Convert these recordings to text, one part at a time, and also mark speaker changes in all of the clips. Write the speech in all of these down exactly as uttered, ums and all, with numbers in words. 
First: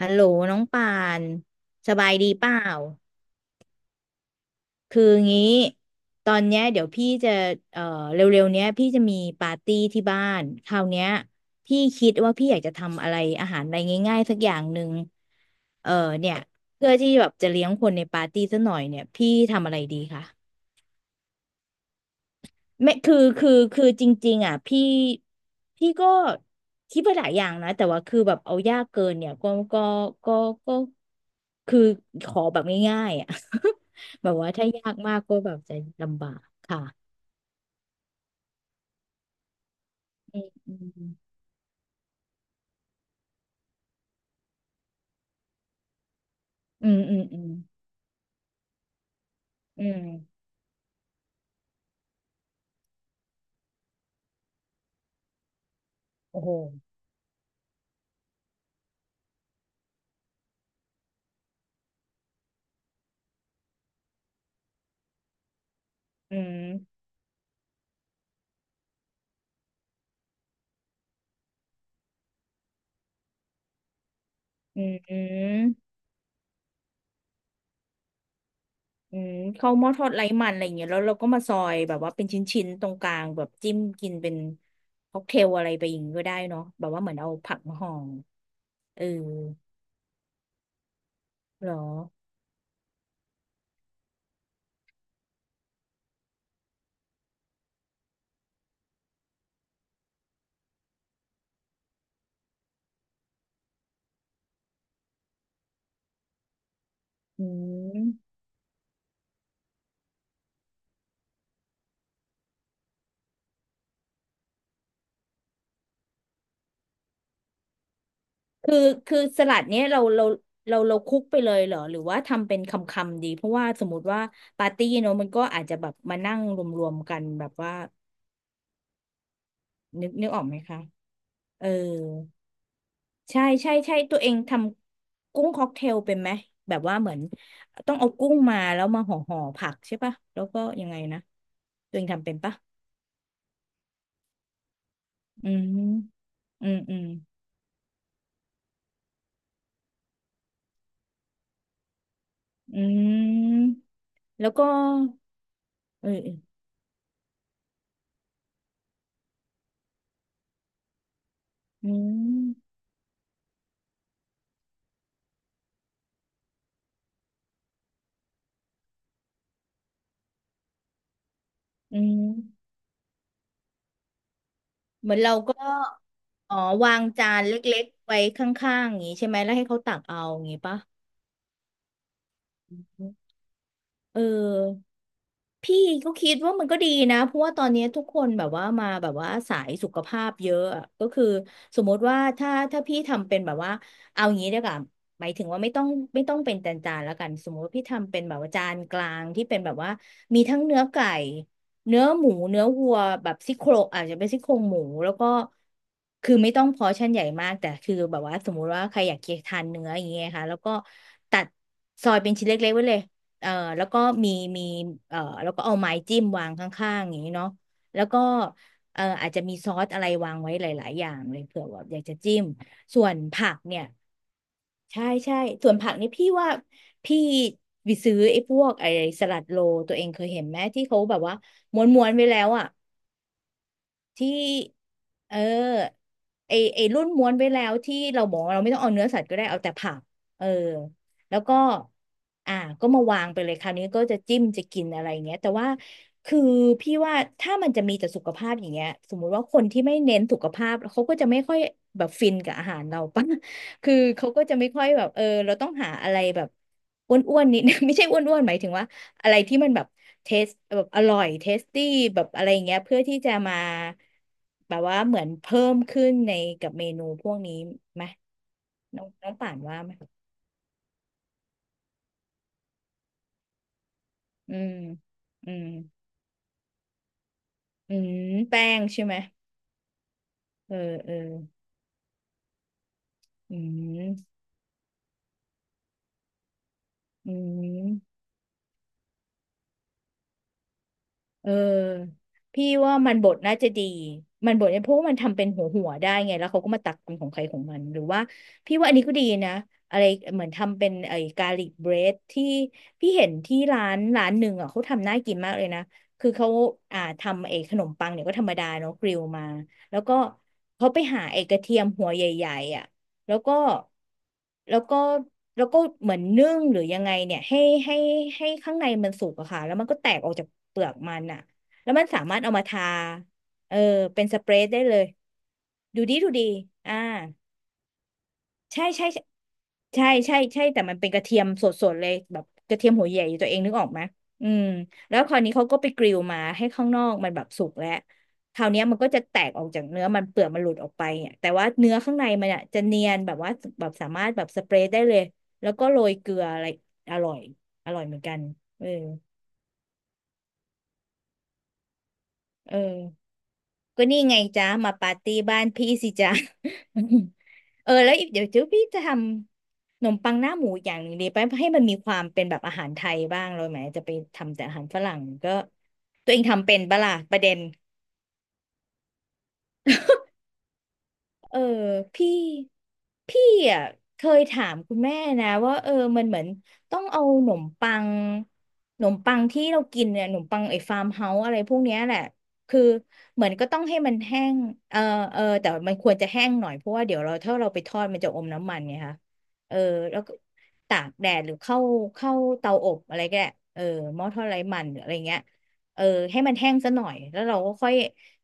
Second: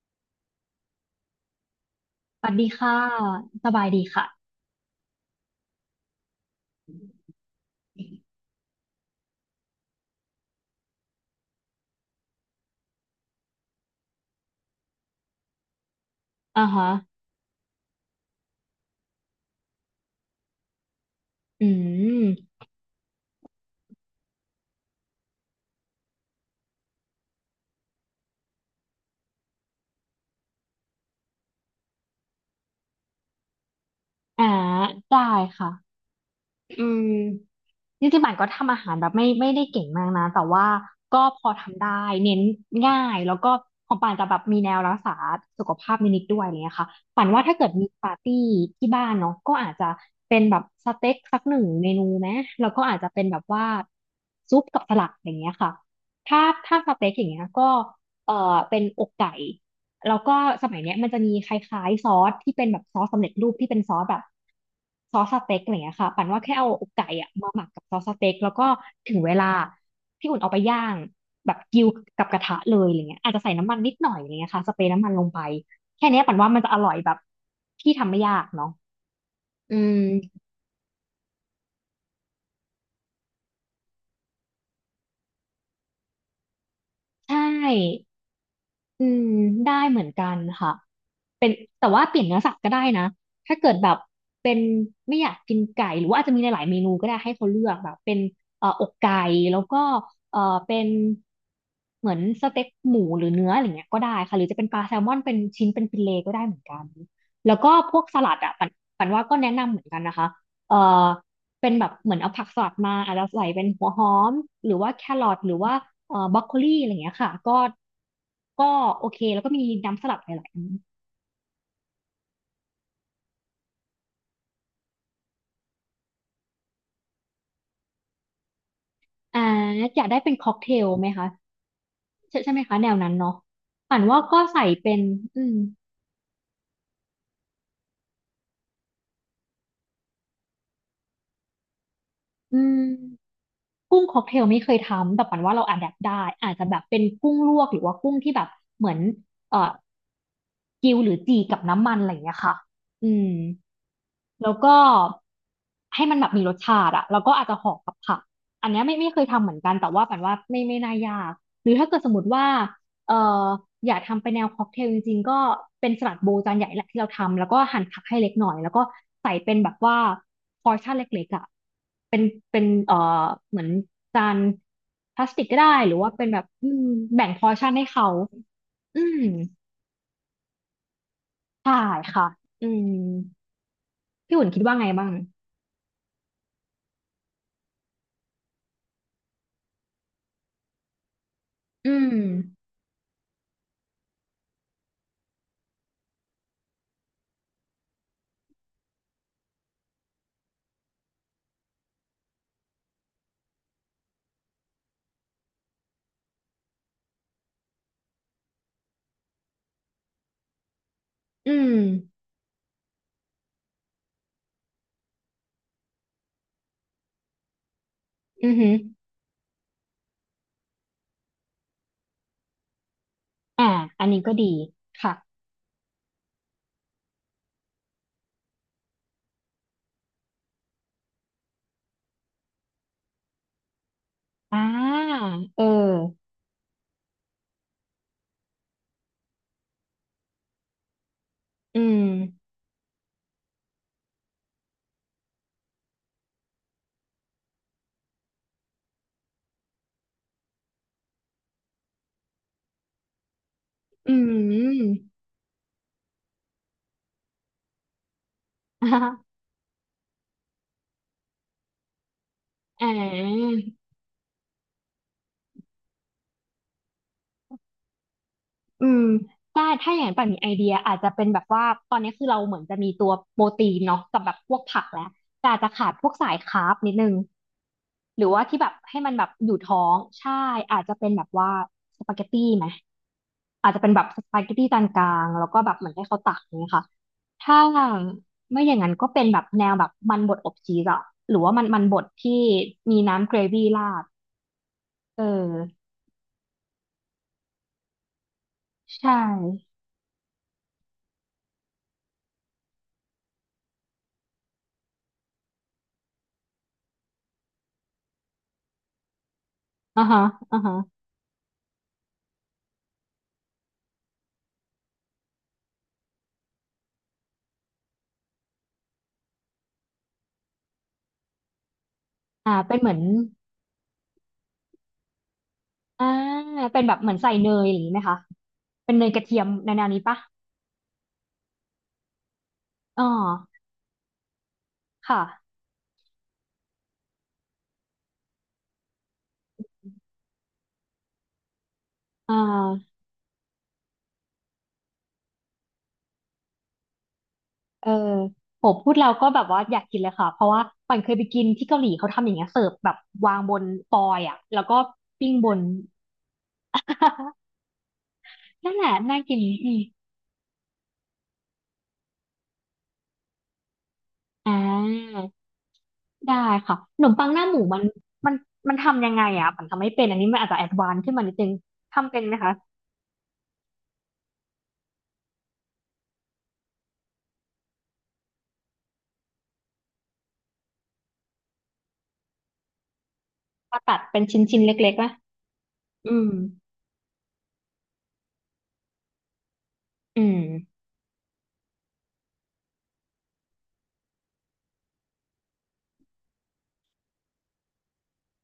Speaker 1: ฮัลโหลน้องป่านสบายดี
Speaker 2: ส
Speaker 1: เป
Speaker 2: วัส
Speaker 1: ล่า
Speaker 2: ดีค่ะสบายดีค่ะ
Speaker 1: คืองี้ตอนเนี้ยเดี๋ยวพี่จะเอ่อเร็วๆเนี้ยพี่จะมีปาร์ตี้ที่บ้านคราวเนี้ยพี่คิดว่าพี่อยากจะทำอะไรอาหารอะไรง่ายๆสักอย่างหนึ่งเออเนี่ย
Speaker 2: อ่าฮะ
Speaker 1: เพื่อที่แบบจะเลี้ยงคนในปาร์ตี้สักหน่อยเนี่ยพี่ทำอะไรดีคะ
Speaker 2: อืม
Speaker 1: ไม่คือคือคือจริงๆอ่ะพี่พี่ก็คิดไปหลายอย่างนะแต่ว่าคือแบบเอายากเกินเนี่ยก็ก็ก็ก็คือขอแบบง่ายๆอ่ะ แบบ
Speaker 2: อ่า
Speaker 1: ว่าถ้ายากมาก
Speaker 2: ได้
Speaker 1: ก็แบบ
Speaker 2: ค่ะ
Speaker 1: จะลำบากค่ะ
Speaker 2: อืมจริงๆป่านก็ทำอาหารแบบไม่ไม่ได้เก่งมากนะแต่ว่า
Speaker 1: อื
Speaker 2: ก็
Speaker 1: ม
Speaker 2: พอทำได้เน้นง่ายแล้วก็ของป่านจะแบบมีแนวรักษาสุขภาพนิดๆด้วยอะไรเงี้ย
Speaker 1: อื
Speaker 2: ค่ะ
Speaker 1: มอืม
Speaker 2: ป่าน
Speaker 1: อื
Speaker 2: ว่า
Speaker 1: ม
Speaker 2: ถ้าเกิดมีปาร์ตี้ที่บ้านเนาะก็อาจ
Speaker 1: อื
Speaker 2: จะ
Speaker 1: ม
Speaker 2: เป็นแบบสเต็กสักหนึ่งเมนูไหมแล้วก็อาจจะเป็นแบบว่าซุปกับสลัดอย่างเงี้ยค่ะถ้า
Speaker 1: โอ้โห
Speaker 2: ถ้าสเต็กอย่างเงี้ยก็เอ่อเป็นอกไก่ แล้วก็สมัยเนี้ยมันจะมีคล้ายๆซอสที่เป็นแบบซอสสำเร็จรูปที่เป็นซอสแบบซอสสเต็กอะไรเงี้ยค่ะปั่น
Speaker 1: อื
Speaker 2: ว่าแค่เอาอก
Speaker 1: ม
Speaker 2: ไก่อะมาหมักกับซอสสเต็กแล้วก็ถึงเวลาพี่อุ่นเอาไปย่างแบบกิวกับกระทะเลยอะไรเงี้ยอาจจะใส่น้ำมันนิดหน่อยอะไรเงี้ยค่ะส
Speaker 1: อื
Speaker 2: เปรย์
Speaker 1: ม
Speaker 2: น้ำมัน
Speaker 1: อื
Speaker 2: ลงไป
Speaker 1: ม
Speaker 2: แค่เนี้ยปั่นว่ามันจะอร่อยแบบที่ทำไม่ยากเนาะ
Speaker 1: อืมข้าว
Speaker 2: อื
Speaker 1: หม้อทอดไร้
Speaker 2: ม
Speaker 1: มันอะไรอย่างเงี้ยแล้วเราก็มาซอยแบบว่าเป็นชิ้นๆตรงกลางแบบจิ้มกินเป็นค็อกเทลอะไรไปอย่างงี้ก็ได้เนาะแบบว่าเหมือนเอา
Speaker 2: ใช
Speaker 1: ผักมาห่อ
Speaker 2: ่
Speaker 1: เออ
Speaker 2: อืมได้เหมือนกันค่ะ เป็น
Speaker 1: เหรอ
Speaker 2: แต่ว่าเปลี่ยนเนื้อสัตว์ก็ได้นะถ้าเกิดแบบเป็นไม่อยากกินไก่หรือว่าอาจจะมีหลายๆเมนูก็ได้ให้เขาเลือกแบบเป็นเอ่ออกไก่แล้วก็เอ่อเป็นเหมือนสเต็กหมูหรือเนื้ออะไรเงี้ยก็ได้ค่ะหรือจะเป็นปลาแซลมอนเป็นชิ้นเป็นฟิเลต์ก็ได้เหมือนกัน
Speaker 1: อื
Speaker 2: แล้วก็พวกสลั
Speaker 1: ม
Speaker 2: ดอ่ะปันปันว่าก็แนะนำเหมือนกันนะคะเอ่อเป็นแบบเหมือนเอาผักสลัดมาอาจจะใส่เป็นหัวหอมหรือว่าแครอทหรือว่าเอ่อบรอกโคลีอะไรเงี้ยค่ะก็ก็
Speaker 1: คือ
Speaker 2: โอ
Speaker 1: คือ
Speaker 2: เค
Speaker 1: ส
Speaker 2: แล้วก็
Speaker 1: ลัด
Speaker 2: มี
Speaker 1: เนี้ยเรา
Speaker 2: น้ำสลัด
Speaker 1: เรา
Speaker 2: หลาย
Speaker 1: เรา
Speaker 2: ๆ
Speaker 1: เราคลุกไปเลยเหรอ หรือว่าทำเป็นคำคำดี เพราะว่าสมมติว่าปาร์ตี้เนอะมันก็อาจจะแบบมานั่งรวมๆกันแบบว่า
Speaker 2: อ่าอยา
Speaker 1: นึ
Speaker 2: ก
Speaker 1: ก
Speaker 2: ได้
Speaker 1: นึก
Speaker 2: เป็น
Speaker 1: ออก
Speaker 2: ค็
Speaker 1: ไห
Speaker 2: อ
Speaker 1: ม
Speaker 2: กเท
Speaker 1: คะ
Speaker 2: ลไหมคะ
Speaker 1: เออ
Speaker 2: ใช่ใช่ไหมคะแนวนั้นเนาะ
Speaker 1: ใช่ใช่ใช่
Speaker 2: ป่าน
Speaker 1: ตั
Speaker 2: ว่า
Speaker 1: วเอง
Speaker 2: ก็
Speaker 1: ท
Speaker 2: ใส่เป็น
Speaker 1: ำ
Speaker 2: อื
Speaker 1: กุ้ง
Speaker 2: ม
Speaker 1: ค็อกเทลเป็นไหมแบบว่าเหมือนต้องเอากุ้งมาแล้วมาห่อห่อผักใช่ปะ แล้วก็ยังไงนะ ตัวเองทำเป็นปะ
Speaker 2: อืม กุ้งค็อกเทลไม่เคยทำแต่ปัน
Speaker 1: อื
Speaker 2: ว่าเราอะแดป
Speaker 1: ม
Speaker 2: ได้อาจจะ
Speaker 1: อื
Speaker 2: แบ
Speaker 1: ม
Speaker 2: บ
Speaker 1: อื
Speaker 2: เป็น
Speaker 1: ม
Speaker 2: กุ้งลวกหรือว่ากุ้งที่แบบเหมือนเอ่อกิวหรือจีกับน้ำมันอะไรอย่างเงี้ยค่ะ
Speaker 1: อื
Speaker 2: อืม
Speaker 1: มแล้
Speaker 2: แล้
Speaker 1: ว
Speaker 2: ว
Speaker 1: ก็
Speaker 2: ก็ให้
Speaker 1: เออ
Speaker 2: มันแบ
Speaker 1: เอ
Speaker 2: บ
Speaker 1: อ
Speaker 2: มีรสชาติอะแล้วก็อาจจะห่อกับผักอันเนี้ยไม่ไม่เคยทำเหมือนกันแต่ว่าปันว่าไม่ไม่น่ายากหรือถ้า
Speaker 1: อื
Speaker 2: เกิดสมมติว่า
Speaker 1: ม
Speaker 2: เอ่ออยากทำไปแนวค็อกเทลจริงๆก็เป็นสลัดโบว์จานใหญ่แหละที่เราทำแล้วก็หั่นผักให้เล็กหน่อยแล้วก็ใส่เป็นแบบว่าพอร์ชั่นเล็กๆอะ
Speaker 1: อื
Speaker 2: เป็น
Speaker 1: ม
Speaker 2: เป็นเอ่อเหมือนจาน
Speaker 1: เหมือ
Speaker 2: พ
Speaker 1: น
Speaker 2: ลาส
Speaker 1: เรา
Speaker 2: ติก
Speaker 1: ก็
Speaker 2: ก็ได้หรือว่าเป็นแบบ
Speaker 1: อ๋อ
Speaker 2: อืม
Speaker 1: วาง
Speaker 2: แบ่
Speaker 1: จา
Speaker 2: งพ
Speaker 1: น
Speaker 2: อ
Speaker 1: เล
Speaker 2: ร์ชั่น
Speaker 1: ็
Speaker 2: ให้
Speaker 1: กๆ
Speaker 2: เขา
Speaker 1: ไว้ข้างๆอ
Speaker 2: อื
Speaker 1: ย่างนี้
Speaker 2: ม
Speaker 1: ใช่ไหมแล้วให้เขาตักเอาอย่างนี้ปะ
Speaker 2: ใช่ค่ะอืม
Speaker 1: เออ
Speaker 2: พี่อุ่นคิดว่าไงบ้าง
Speaker 1: พี่ก็คิดว่ามันก็ดีนะเพราะว่าตอนนี้ทุกคนแบบว่ามาแบบว่าสายสุขภาพเยอะอะก็คือสม
Speaker 2: อื
Speaker 1: มติว่า
Speaker 2: ม
Speaker 1: ถ้าถ้าพี่ทำเป็นแบบว่าเอาอย่างนี้ดีกว่าหมายถึงว่าไม่ต้องไม่ต้องเป็นจานจานแล้วกันสมมติว่าพี่ทำเป็นแบบว่าจานกลางที่เป็นแบบว่ามีทั้งเนื้อไก่เนื้อหมูเนื้อวัวแบบซี่โครงอาจจะเป็นซี่โครงหมูแล้วก็คือไม่ต้องพอร์ชั่นใหญ่มากแต่คือแบบว่าสมมุติว่าใครอยากทานเนื้ออย่างเงี้ยค่ะแล้วก็ตัด
Speaker 2: อืม
Speaker 1: ซอยเป็นชิ้นเล็กๆไว้เลย เอ่อแล้วก็มีมีเอ่อแล้วก็เอาไม้จิ้มวางข้างๆอย่างนี้เนาะแล้วก็
Speaker 2: อือหือ
Speaker 1: เอ่ออาจจะมีซอสอะไรวางไว้หลายๆอย่างเลยเผื่อว่าอยากจะจิ้มส่วนผัก
Speaker 2: อ่า
Speaker 1: เนี่ย
Speaker 2: อันนี้ก็ดี
Speaker 1: ใช่
Speaker 2: ค่ะ
Speaker 1: ใช่ส่วนผักนี่พี่ว่าพี่ไปซื้อไอ้พวกไอ้สลัดโรลตัวเองเคยเห็นไหมที่เขาแบบว่าม้วนๆไว้แล้วอ่ะ ที่
Speaker 2: อ่า
Speaker 1: เ
Speaker 2: เออ
Speaker 1: ออไอไอรุ่นม้วนไว้แล้วที่เราบอกว่าเราไม่ต้องเอาเนื้อสัตว์ก็ได้เอาแต่ผักเออแล้วก็
Speaker 2: อืม
Speaker 1: อ่าก็มาวางไปเลยคราวนี้ก็จะจิ้มจะกินอะไรเงี้ยแต่ว่าคือพี่ว่าถ้ามันจะมีแต่สุขภาพอย่างเงี้ยสมมุติว่าคนที่ไม่เน้นสุขภาพเขาก็จะไม่ค่อยแบบฟินกับอาหารเราปะ คือ
Speaker 2: อื
Speaker 1: เขาก็จะไม่ค่อย
Speaker 2: ม
Speaker 1: แบบเออเราต้องหาอะไรแบบอ้วนๆนิด ไม่ใช่อ้วนๆหมายถึง ว่า
Speaker 2: อ่
Speaker 1: อะไร
Speaker 2: า
Speaker 1: ที่มันแบบเทสแบบอร่อยเทสตี้แบบอะไรอย่างเงี้ย
Speaker 2: อ่
Speaker 1: เพื่อที่จะมา
Speaker 2: า
Speaker 1: แบบว่าเหมือนเพิ่มขึ้นในกับเมนูพวกนี้ไหม
Speaker 2: อื
Speaker 1: น้
Speaker 2: ม
Speaker 1: องน้องป่าน
Speaker 2: ได้
Speaker 1: ว่าไหม
Speaker 2: ถ้าอย่างนั้นป่านมีไอเดียอาจจะเป็นแบบว่าตอนนี้คือเราเหมือนจะมีตัวโปรตีนเนาะกับแบบพ
Speaker 1: อื
Speaker 2: วก
Speaker 1: ม
Speaker 2: ผักแล้วแต่
Speaker 1: อื
Speaker 2: อาจ
Speaker 1: ม
Speaker 2: จะขาดพวกสายคาร์บนิดนึง
Speaker 1: อืม
Speaker 2: หรือว่าที่
Speaker 1: แป้
Speaker 2: แบบ
Speaker 1: ง
Speaker 2: ให้
Speaker 1: ใช่
Speaker 2: มั
Speaker 1: ไหม
Speaker 2: นแบบอยู่ท้องใช่
Speaker 1: เออ
Speaker 2: อาจจะเป็
Speaker 1: เอ
Speaker 2: น
Speaker 1: อ
Speaker 2: แบบว่าสปาเกตตี้ไหม
Speaker 1: อื
Speaker 2: อาจจะเป็นแบบส
Speaker 1: ม
Speaker 2: ปาเกตตี้จานกลางแล้วก็แบบเหมือนให้เขาตักอย่างเงี้ยค่ะ
Speaker 1: อื
Speaker 2: ถ้า
Speaker 1: ม
Speaker 2: ไม่อย่างนั้นก็เป็นแบบแนวแบบมันบดอบชีสอะหรือ
Speaker 1: เ
Speaker 2: ว่ามันมันบด
Speaker 1: ออ
Speaker 2: ที่
Speaker 1: พี่ว่า
Speaker 2: มี
Speaker 1: มันบ
Speaker 2: น้ำเก
Speaker 1: ด
Speaker 2: ร
Speaker 1: น่า
Speaker 2: วี่
Speaker 1: จะดี
Speaker 2: ราด
Speaker 1: มันบดเนี่ยเพราะว่ามัน
Speaker 2: เอ
Speaker 1: ทำเป็นหัวหั
Speaker 2: อ
Speaker 1: วได้ไงแล้วเขาก็มาตักเป็นของใครของมันหรือว่าพี่ว่าอันนี้
Speaker 2: ใช่
Speaker 1: ก็ดีนะอะไรเหมือนทำเป็นไอ้กาลิกเบรดที่พี่เห็นที่ร้านร้านหนึ่งอ่ะเขาทำน่ากินมากเลยนะคือเขาอ่าทำไอ้ขนมปังเนี่ยก็ธรรมดาเนาะกริลมาแล้ว
Speaker 2: อ่า
Speaker 1: ก็
Speaker 2: ฮะอ่า
Speaker 1: เขา
Speaker 2: ฮะ
Speaker 1: ไปหาไอ้กระเทียมหัวใหญ่ๆอ่ะ แล้วก็แล้วก็แล้วก็เหมือนนึ่งหรือยังไงเนี่ยให้ให้ให้ข้างในมันสุกอะค่ะแล้วมันก็แตกออกจากเปลือกมันอะแล้วมันสามารถเอา
Speaker 2: อ่า
Speaker 1: มา
Speaker 2: เป็น
Speaker 1: ทา
Speaker 2: เหมือน
Speaker 1: เออเป็นสเปรย์ได้เลยดู
Speaker 2: อ่า
Speaker 1: ดีดูดี
Speaker 2: เป็น
Speaker 1: อ่า
Speaker 2: แบบเหมือนใส่เนยอย่างนี้ไหมคะ
Speaker 1: ใช่
Speaker 2: เป็นเน
Speaker 1: ใช่
Speaker 2: ยกระเทียมในแนว
Speaker 1: ใช่
Speaker 2: นี้
Speaker 1: ใช่
Speaker 2: ปะ
Speaker 1: ใช่ใช่แต่มันเป็นกระเทียมสดๆเลยแบบกระเทียม
Speaker 2: อ๋
Speaker 1: หั
Speaker 2: อ
Speaker 1: วใหญ่ตัวเองนึกออกไหมอืมแล้ว
Speaker 2: ค่ะ
Speaker 1: คราวนี้เขาก็ไปกริลมาให้ข้างนอกมันแบบสุกแล้วคราวเนี้ยมันก็จะแตกออกจากเนื้อมันเปลือกมันหลุดออกไปเนี่ยแต่ว่าเนื้อข้างใน
Speaker 2: อ่
Speaker 1: มันอ่ะจะเนี
Speaker 2: า
Speaker 1: ยนแบบว่าแบบสามารถแบบสเปรย์ได้เลยแล้วก็โรยเกลืออะไรอร่อยอ
Speaker 2: เออ
Speaker 1: ร่อยเหมือนกัน
Speaker 2: โห
Speaker 1: เออ
Speaker 2: พูดเราก็แบบว่าอยากกินเลยค่ะเพราะว่าปันเคยไปกินที่เกาหลีเขาทำอย่างเงี้ยเสิ
Speaker 1: เอ
Speaker 2: ร์ฟ
Speaker 1: อ
Speaker 2: แบบวางบนฟอ
Speaker 1: ก็นี่
Speaker 2: ยล์
Speaker 1: ไง
Speaker 2: อ่ะแล้ว
Speaker 1: จ้า
Speaker 2: ก็
Speaker 1: มาปาร์
Speaker 2: ปิ้ง
Speaker 1: ตี้
Speaker 2: บ
Speaker 1: บ้า
Speaker 2: น
Speaker 1: นพี่สิจ้า เออแล้วอีกเดี๋ยวเจ้า
Speaker 2: นั่น
Speaker 1: พี่
Speaker 2: แหละ
Speaker 1: จะท
Speaker 2: น่ากินอืม
Speaker 1: ำขนมปังหน้าหมูอย่างหนึ่งดีไปให้มันมีความเป็นแบบอาหารไทยบ้างเลยไหมจะไป
Speaker 2: อ่
Speaker 1: ทำแต่อาหารฝรั่ง
Speaker 2: า
Speaker 1: ก็ตัว
Speaker 2: ได้
Speaker 1: เองทำเป็
Speaker 2: ค่ะ
Speaker 1: น
Speaker 2: ข
Speaker 1: ปะ
Speaker 2: น
Speaker 1: ล่ะ
Speaker 2: มปัง
Speaker 1: ป
Speaker 2: ห
Speaker 1: ระ
Speaker 2: น้า
Speaker 1: เด็
Speaker 2: ห
Speaker 1: น
Speaker 2: มูมันมันมันทำยังไงอ่ะปันทำไม่เป็นอันนี้มันอาจจะแอดวานซ์ขึ้นมานิดนึง
Speaker 1: เออ
Speaker 2: ทำเป็น
Speaker 1: พี่
Speaker 2: ไหมคะ
Speaker 1: พี่อ่ะเคยถามคุณแม่นะว่าเออมันเหมือนต้องเอาหนมปังหนมปังที่เรากินเนี่ยหนมปังไอ้ฟาร์มเฮาส์อะไรพวกเนี้ยแหละคือเหมือนก็ต้อ
Speaker 2: มา
Speaker 1: งให้
Speaker 2: ตัด
Speaker 1: มัน
Speaker 2: เป็น
Speaker 1: แห้
Speaker 2: ชิ้น
Speaker 1: ง
Speaker 2: ชิ้นเล็
Speaker 1: เอ
Speaker 2: ก
Speaker 1: อ
Speaker 2: ๆนะ
Speaker 1: เออแต่มันควร
Speaker 2: อื
Speaker 1: จะ
Speaker 2: ม
Speaker 1: แห้งหน่อยเพราะว่าเดี๋ยวเราถ้าเราไปทอดมันจะอมน้ำมันไงคะเออแล้
Speaker 2: อื
Speaker 1: วก็
Speaker 2: ม
Speaker 1: ตากแดดหรือเข้าเข้าเตาอบอะไรก็ได้เออหม้อทอดไร้มันหรืออะไรเงี้ย เออให้มันแห้งซะหน่อยแล้วเราก็ค่อย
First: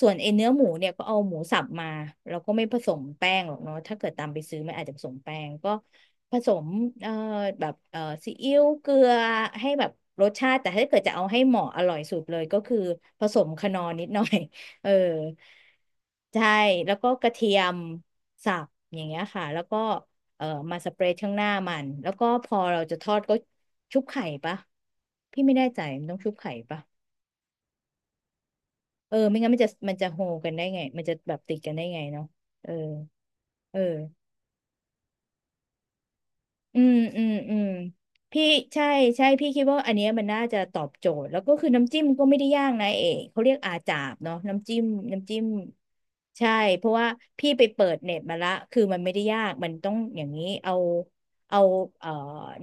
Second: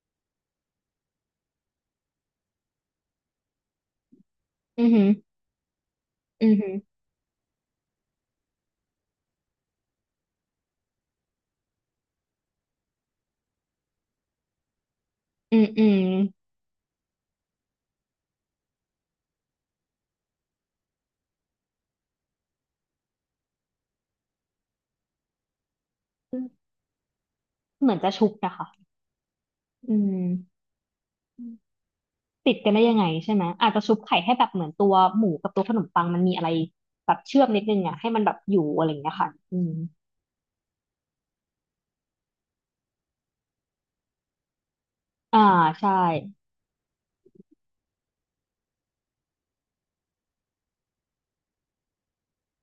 Speaker 1: ส่วนไอ้เนื้อหมูเนี่ยก็เอาหมูสับมาเราก็ไม่ผสมแป้งหรอกเนาะถ้าเกิดตามไปซื้อมันอา
Speaker 2: อื
Speaker 1: จ
Speaker 2: อ
Speaker 1: จะผ
Speaker 2: หื
Speaker 1: ส
Speaker 2: อ
Speaker 1: มแป้งก็ผ
Speaker 2: อื
Speaker 1: ส
Speaker 2: อ
Speaker 1: ม
Speaker 2: หือ
Speaker 1: เอ่อแบบเอ่อซีอิ๊วเกลือให้แบบรสชาติแต่ถ้าเกิดจะเอาให้เหมาะอร่อยสุดเลยก็คือผสมคนอร์นิดหน่อย เออ
Speaker 2: อืมอืม
Speaker 1: ใช่แล้วก็กระเทียมสับอย่างเงี้ยค่ะแล้วก็เอ่อมาสเปรย์ข้างหน้ามันแล้วก็พอเราจะทอดก็ชุบไข่ปะพี่ไม่แน่ใจมันต้องชุบ
Speaker 2: อืม
Speaker 1: ไข่ปะ
Speaker 2: เหมือนจะชุบนะคะ
Speaker 1: เออไม่งั้นมันจะ
Speaker 2: อื
Speaker 1: มันจะโฮกัน
Speaker 2: ม
Speaker 1: ได้ไงมันจะแบบติดกันได้ไงเนาะ
Speaker 2: ติด
Speaker 1: เอ
Speaker 2: กั
Speaker 1: อ
Speaker 2: นได้ยังไงใช่ไหมอาจ
Speaker 1: เออ
Speaker 2: จะชุบไข่ให้แบบเหมือนตัวหมูกับตัวขนมปังมันมีอะไร
Speaker 1: อืม
Speaker 2: แบบ
Speaker 1: อืม
Speaker 2: เชื่อม
Speaker 1: อื
Speaker 2: นิ
Speaker 1: ม
Speaker 2: ดนึงอ่ะให้มันแบบ
Speaker 1: พี่
Speaker 2: อยู่อะ
Speaker 1: ใช่
Speaker 2: ไรอย่างเงี้ย
Speaker 1: ใช่
Speaker 2: ค่ะ
Speaker 1: พี่
Speaker 2: อื
Speaker 1: คิด
Speaker 2: ม
Speaker 1: ว่าอันเนี้ยมันน่าจะตอบโจทย์แล้วก็คือน้ำจิ้มก็ไม่ได้ยากนะเอกเขาเรียกอาจาบเนาะน้ำจิ้มน้ำจิ้
Speaker 2: อ่า
Speaker 1: ม
Speaker 2: ใช่
Speaker 1: ใช่เพราะว่าพี่ไปเปิดเน็ตมาละคือมันไม่ได้ยากมันต้องอย่างนี้เอาเอาเอ่อ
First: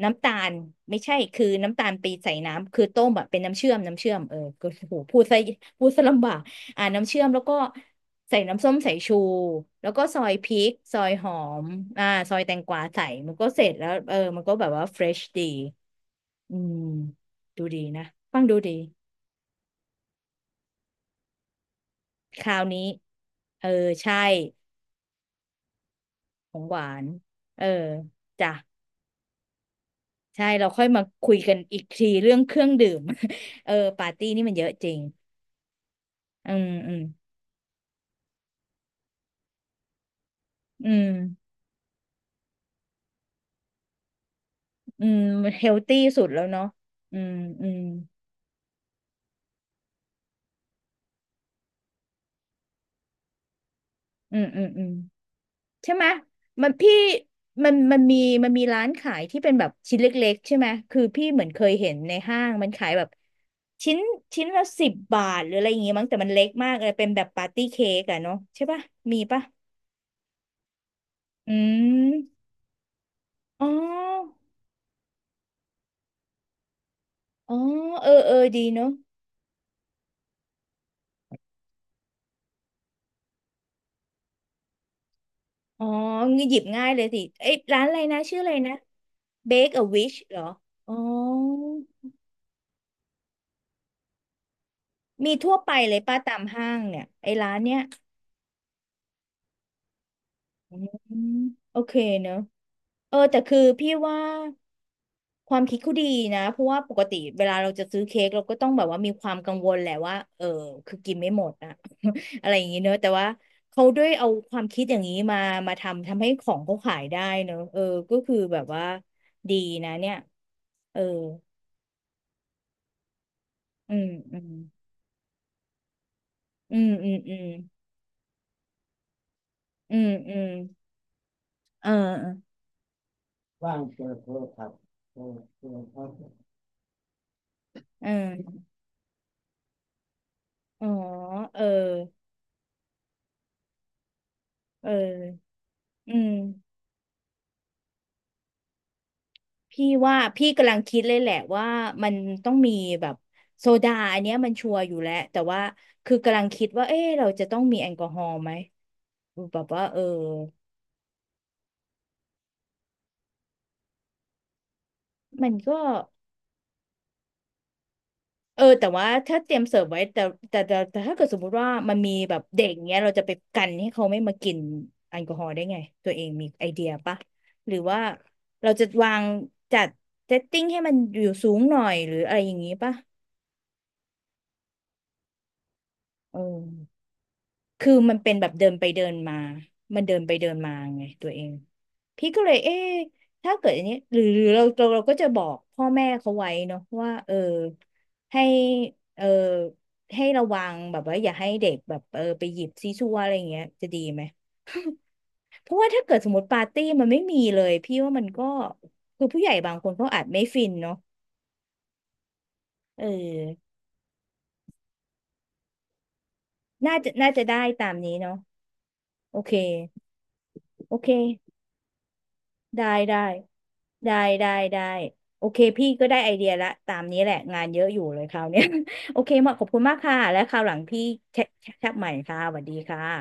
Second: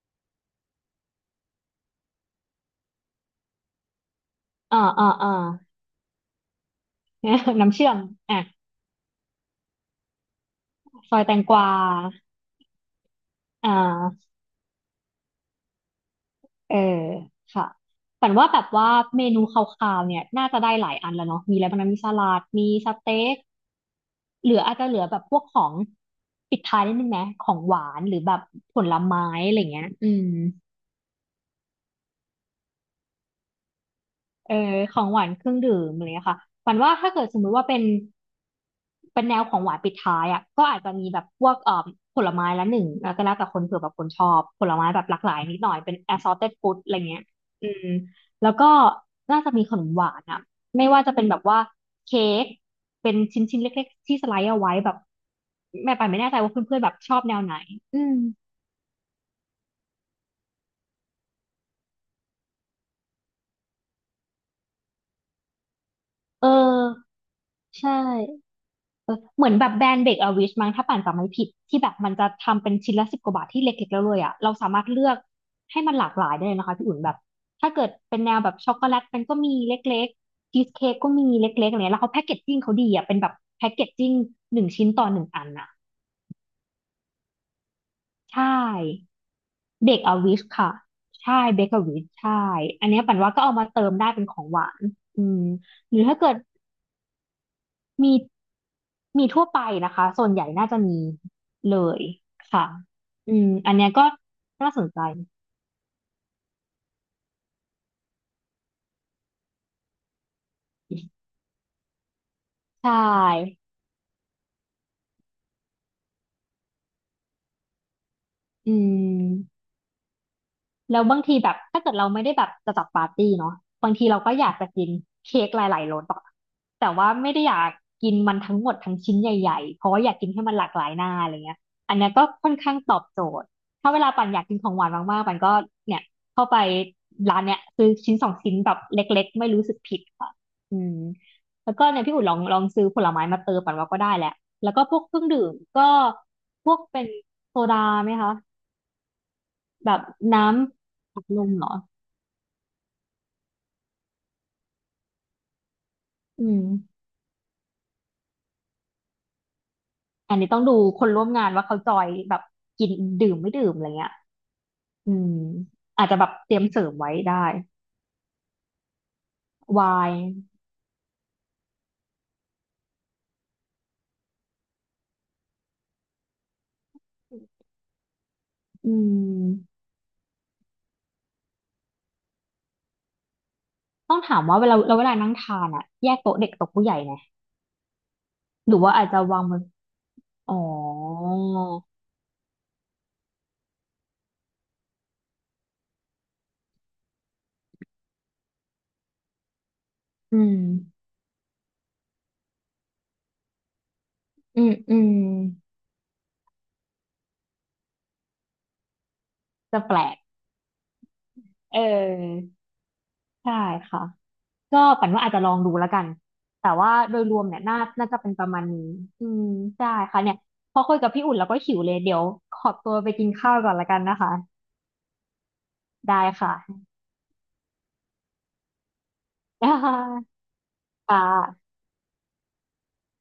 Speaker 1: น้ำตาลไม่ใช่คือน้ำตาลไปใส่น้ำคือต้มแบบเป็นน้ำเชื่อมน้ำเชื่อมเออก็
Speaker 2: อ่า
Speaker 1: โห
Speaker 2: อ่า
Speaker 1: พูด
Speaker 2: อ่า
Speaker 1: ซะพูดซะลำบาก อ่าน้ำเชื่อมแล้วก็
Speaker 2: น้ำเชื่อม
Speaker 1: ใส่
Speaker 2: อ่ะ
Speaker 1: น้ำส้มสายชูแล้วก็ซอยพริกซอย
Speaker 2: ซอย
Speaker 1: ห
Speaker 2: แต
Speaker 1: อ
Speaker 2: งก
Speaker 1: ม
Speaker 2: วา
Speaker 1: อ่าซอยแตงกวาใส่มันก็เสร็
Speaker 2: อ่
Speaker 1: จแล้วเออ
Speaker 2: า
Speaker 1: มันก็แบบว่าเฟรชดีอื
Speaker 2: เอ
Speaker 1: ม
Speaker 2: อ
Speaker 1: ดู
Speaker 2: ค่ะ
Speaker 1: ดีนะ
Speaker 2: ฝัน
Speaker 1: ฟัง
Speaker 2: ว่า
Speaker 1: ดู
Speaker 2: แบบ
Speaker 1: ดี
Speaker 2: ว่าเมนูคร่าวๆเนี่ยน่าจะได้หลายอันแล้วเนาะมีอะไรบ้างนะมีสลั
Speaker 1: ค
Speaker 2: ด
Speaker 1: ราว
Speaker 2: มี
Speaker 1: นี้
Speaker 2: สเต็ก
Speaker 1: เออใช่
Speaker 2: เหลืออาจจะเหลือแบบพวกของ
Speaker 1: ข
Speaker 2: ปิ
Speaker 1: อ
Speaker 2: ด
Speaker 1: งห
Speaker 2: ท้าย
Speaker 1: วา
Speaker 2: นิด
Speaker 1: น
Speaker 2: นึงไหมของ
Speaker 1: เออ
Speaker 2: หวานหรือแบบ
Speaker 1: จ้ะ
Speaker 2: ผลไม้อะไรเงี้ยอืม
Speaker 1: ใช่เราค่อยมาคุยกันอีกทีเรื่องเครื่องดื่ม เออปาร์ตี้นี่
Speaker 2: เอ
Speaker 1: มั
Speaker 2: อ
Speaker 1: นเยอะจริ
Speaker 2: ข
Speaker 1: ง
Speaker 2: องหวานเครื่องดื่มอะไรเงี้ยค่ะ
Speaker 1: อื
Speaker 2: ห
Speaker 1: ม
Speaker 2: วาน
Speaker 1: อื
Speaker 2: ว่า
Speaker 1: ม
Speaker 2: ถ้าเกิดสมมุติว่าเป็นเป็นแนวของหวานปิดท้ายอ่ะก็อาจ
Speaker 1: อื
Speaker 2: จะมี
Speaker 1: ม
Speaker 2: แบบพวกเอ่อผลไม้ละหนึ่งแล้วก็แล้วแต่คนเผื่อแบบคนชอบผลไม้แบ
Speaker 1: อื
Speaker 2: บหลา
Speaker 1: ม
Speaker 2: กหลายนิด
Speaker 1: เฮ
Speaker 2: หน่อ
Speaker 1: ล
Speaker 2: ยเป็น
Speaker 1: ตี้สุดแล้ว
Speaker 2: assorted
Speaker 1: เนาะ
Speaker 2: food อะไร
Speaker 1: อื
Speaker 2: เงี้ย
Speaker 1: มอื
Speaker 2: อื
Speaker 1: ม
Speaker 2: มแล้วก็น่าจะมีขนมหวานอ่ะไม่ว่าจะเป็นแบบว่าเค้กเป็นชิ้นชิ้นเล็กๆที่สไล
Speaker 1: อืม
Speaker 2: ด์เอา
Speaker 1: อืม
Speaker 2: ไว้
Speaker 1: อืม
Speaker 2: แบบ
Speaker 1: ใช่
Speaker 2: แม่
Speaker 1: ไหม
Speaker 2: ปานไม่แน่ใจว่า
Speaker 1: มัน
Speaker 2: เพื่อนๆแบ
Speaker 1: พี่
Speaker 2: บชอบแนวไหน
Speaker 1: มันมั
Speaker 2: อื
Speaker 1: น
Speaker 2: ม
Speaker 1: มีมันมีร้านขายที่เป็นแบบชิ้นเล็กๆใช่ไหมคือพี่เหมือนเคยเห็นในห้างมันขายแบบชิ้นชิ้นละสิบบาทหรืออะไรอย่างงี้มั้งแต่มันเล็
Speaker 2: เออ
Speaker 1: กมากเลยเป็นแบบปาร์ตี้เค้
Speaker 2: ใช่
Speaker 1: กอะเนาะใช่ปะมีปะ
Speaker 2: เหมือนแบบแบรนด์เบรกอวิชมั้งถ้าป่านจำไม่ผิด
Speaker 1: อื
Speaker 2: ที่แบบมันจะ
Speaker 1: ม
Speaker 2: ทำเป็นชิ้นละสิบกว่าบาทที่
Speaker 1: อ๋อ
Speaker 2: เล็กๆแล้วเลยอ่ะเราสามารถเลือกให้มันหลากหลายได้เลยนะคะพี่อุ่นแบบ
Speaker 1: อ๋อ
Speaker 2: ถ้าเกิด
Speaker 1: เออ
Speaker 2: เป็นแน
Speaker 1: เออ
Speaker 2: วแบบ
Speaker 1: ดี
Speaker 2: ช็อกโก
Speaker 1: เนาะ
Speaker 2: แลตมันก็มีเล็กๆชีสเค้กก็มีเล็กๆอะไรเงี้ยแล้วเขาแพ็กเกจจิ้งเขาดีอ่ะเป็นแบบแพ็กเกจจิ้งหนึ่งชิ้นต่อหนึ่งอันอ่ะ
Speaker 1: อ๋องี้หยิบง่ายเลยสิเอ้ยร้านอะไรนะชื่อ
Speaker 2: ใช่
Speaker 1: อะไรนะ Bake a
Speaker 2: เบรกอ
Speaker 1: Wish
Speaker 2: ร์วิ
Speaker 1: เหรอ
Speaker 2: ชค่ะ
Speaker 1: อ๋อ
Speaker 2: ใช่เบเกอรวิชใช่อันเนี้ยปันว่าก็เอามาเติมได้เป็นของหวานอื
Speaker 1: มี
Speaker 2: ม
Speaker 1: ทั่วไปเล
Speaker 2: หรื
Speaker 1: ย
Speaker 2: อ
Speaker 1: ป้า
Speaker 2: ถ้าเกิ
Speaker 1: ตา
Speaker 2: ด
Speaker 1: มห้างเนี่ยไอ้ร้านเนี้ย
Speaker 2: มีมีทั่วไปนะคะส่วนใหญ่น่า
Speaker 1: อื
Speaker 2: จะมี
Speaker 1: ม
Speaker 2: เล
Speaker 1: โอเค
Speaker 2: ย
Speaker 1: เนอะ
Speaker 2: ค่ะ
Speaker 1: เออ
Speaker 2: อื
Speaker 1: แต่
Speaker 2: ม
Speaker 1: คือ
Speaker 2: อันเนี้
Speaker 1: พี่
Speaker 2: ยก็
Speaker 1: ว่า
Speaker 2: น่าสนใจ
Speaker 1: ความคิดเขาดีนะเพราะว่าปกติเวลาเราจะซื้อเค้กเราก็ต้องแบบว่ามีความกังวลแหละว่าเออคือกินไม่หมดอะ อะไรอย่างงี้
Speaker 2: ใช
Speaker 1: เนอะแต่ว่า
Speaker 2: ่
Speaker 1: เขาด้วยเอาความคิดอย่างนี้มามาทำทำให้ของเขาขายได้เนอะเออก็คือแบบ
Speaker 2: อื
Speaker 1: ว่าดี
Speaker 2: ม
Speaker 1: นะเนี่ยเอ
Speaker 2: แล้
Speaker 1: อ
Speaker 2: วบางทีแบบถ้าเกิดเราไม่ได้แบบจะจัดปาร์ตี้เนาะบา
Speaker 1: อื
Speaker 2: งที
Speaker 1: ม
Speaker 2: เราก็
Speaker 1: อื
Speaker 2: อ
Speaker 1: ม
Speaker 2: ยากจะกินเค้กหลายๆรสอะ
Speaker 1: อืม
Speaker 2: แต่
Speaker 1: อื
Speaker 2: ว่า
Speaker 1: ม
Speaker 2: ไม่
Speaker 1: อื
Speaker 2: ได้
Speaker 1: ม
Speaker 2: อยากกินมันทั้งหมดทั้งชิ้นใหญ่ๆเพราะ
Speaker 1: อื
Speaker 2: ว่าอ
Speaker 1: ม
Speaker 2: ยากกิน
Speaker 1: อื
Speaker 2: ให้
Speaker 1: ม
Speaker 2: มันหลากหลายหน้าอะไรเงี้ย
Speaker 1: เออ
Speaker 2: อันเนี้ยก็
Speaker 1: เอ
Speaker 2: ค่อน
Speaker 1: อ
Speaker 2: ข้างตอบโจทย์ถ้าเวลาปันอยากกินของหวานมากๆปันก็เนี่ยเข้าไปร้านเนี้ยซื้อ
Speaker 1: เอ
Speaker 2: ชิ้นสองชิ้น
Speaker 1: อ
Speaker 2: แบบเล็กๆไม่รู้สึกผิดค่ะอื
Speaker 1: อ๋อ
Speaker 2: ม
Speaker 1: เออ
Speaker 2: แล้วก็เนี่ยพี่อุ่นลองลองซื้อผลไม้มาเติมปันว่าก็ได้แหละแล้วก็
Speaker 1: เออ
Speaker 2: พวกเครื่องดื่มก็
Speaker 1: อืม
Speaker 2: พวกเป็นโซดาไหมคะ
Speaker 1: พี่
Speaker 2: แบบ
Speaker 1: ว่า
Speaker 2: น้
Speaker 1: พี่กำลังคิดเล
Speaker 2: ำ
Speaker 1: ย
Speaker 2: อัด
Speaker 1: แหละ
Speaker 2: ลมเห
Speaker 1: ว่า
Speaker 2: รอ
Speaker 1: มันต้องมีแบบโซดาอันเนี้ยมันชัวร์อยู่แล้วแต่ว่าคือกำลั
Speaker 2: อื
Speaker 1: ง
Speaker 2: ม
Speaker 1: คิดว่าเอ๊ะเราจะต้องมีแอลกอฮอล์ไหมแบบว่าเออ
Speaker 2: อันนี้ต้องดูคนร่วมงานว่าเขาจอยแบบกินดื่มไม่ดื่มอะไรเงี้ยอืม
Speaker 1: มันก็
Speaker 2: อาจจะแบบเตรียมเสริมไว้ได้
Speaker 1: เออแต่ว่าถ้าเตรียมเสิร์ฟไว้
Speaker 2: วาย
Speaker 1: แต่แต่แต่แต่ถ้าเกิดสมมุติว่ามันมีแบบเด็กเงี้ยเราจะไปกันให้เขาไม่มากินแอลกอฮอล์ได้ไงตัวเองมีไอเดียปะหรือว่าเราจะ
Speaker 2: อื
Speaker 1: วาง
Speaker 2: ม
Speaker 1: จัดเซตติ้งให้มันอยู่สูงหน่อยหรืออะไรอย่างงี้ปะ
Speaker 2: ต้องถามว่าเวลาเราเวลานั่งทานอะแยกโต๊ะ
Speaker 1: เอ
Speaker 2: เด็กโต๊ะผู้ใหญ่
Speaker 1: อ
Speaker 2: ไหม
Speaker 1: คือมันเป็นแบบเดิ
Speaker 2: ห
Speaker 1: น
Speaker 2: รือ
Speaker 1: ไป
Speaker 2: ว่า
Speaker 1: เดิ
Speaker 2: อาจ
Speaker 1: น
Speaker 2: จะ
Speaker 1: มา
Speaker 2: วางบน
Speaker 1: มันเดินไปเดิ
Speaker 2: อ๋
Speaker 1: น
Speaker 2: อ
Speaker 1: มาไงตัวเองพี่ก็เลยเอ๊ะถ้าเกิดอันนี้ หรือหรือเราเราเราก็จะบอกพ่อแม่เขาไว้เนาะว่าเออให้เออให้
Speaker 2: อื
Speaker 1: ระ
Speaker 2: ม
Speaker 1: วังแบบว่าอย่าให้เด็กแบบเออไปหยิบซีซัวอะไรอย่างเงี้ยจะดีไหม
Speaker 2: อืม อืม
Speaker 1: เพราะว่าถ้าเกิดสมมติปาร์ตี้มันไม่มีเลยพี่ว่ามันก็คือผู้ใหญ่บาง
Speaker 2: จะ
Speaker 1: คน
Speaker 2: แปล
Speaker 1: เขา
Speaker 2: ก
Speaker 1: อาจไม่ฟินเนาะ
Speaker 2: เออ
Speaker 1: เออ
Speaker 2: ใช่ค่ะ ก็ปั่นว่าอาจจะลองดูแล้วกัน แต่ว่า
Speaker 1: น่าจะ
Speaker 2: โดย
Speaker 1: น่า
Speaker 2: ร
Speaker 1: จะ
Speaker 2: วม
Speaker 1: ได้
Speaker 2: เนี่ยน่า
Speaker 1: ตาม
Speaker 2: น่า
Speaker 1: นี้
Speaker 2: จะเป็น
Speaker 1: เนาะ
Speaker 2: ประมาณนี้อื
Speaker 1: โอ
Speaker 2: ม
Speaker 1: เค
Speaker 2: ได้ค่ะเนี่ยพอ
Speaker 1: โอ
Speaker 2: คุย
Speaker 1: เค
Speaker 2: กับพี่อุ่นแล้วก็หิวเลยเดี๋ยวขอ
Speaker 1: ได้
Speaker 2: ตัวไป
Speaker 1: ได้
Speaker 2: กินข้าวก่อนแล้วกัน
Speaker 1: ได้
Speaker 2: นะคะ
Speaker 1: ได้ได้โอเคพี่ก็ได้
Speaker 2: ได้
Speaker 1: ไอเดีย
Speaker 2: ค่ะ
Speaker 1: ละตามนี้แหละงานเยอะอยู่เลยคราวเนี้ย โอเคมาขอบคุณมากค่ะ และคราวหลังพี่
Speaker 2: ค่
Speaker 1: แชท
Speaker 2: ะ
Speaker 1: แชทใหม่ค่ะสวัสดีค่ะ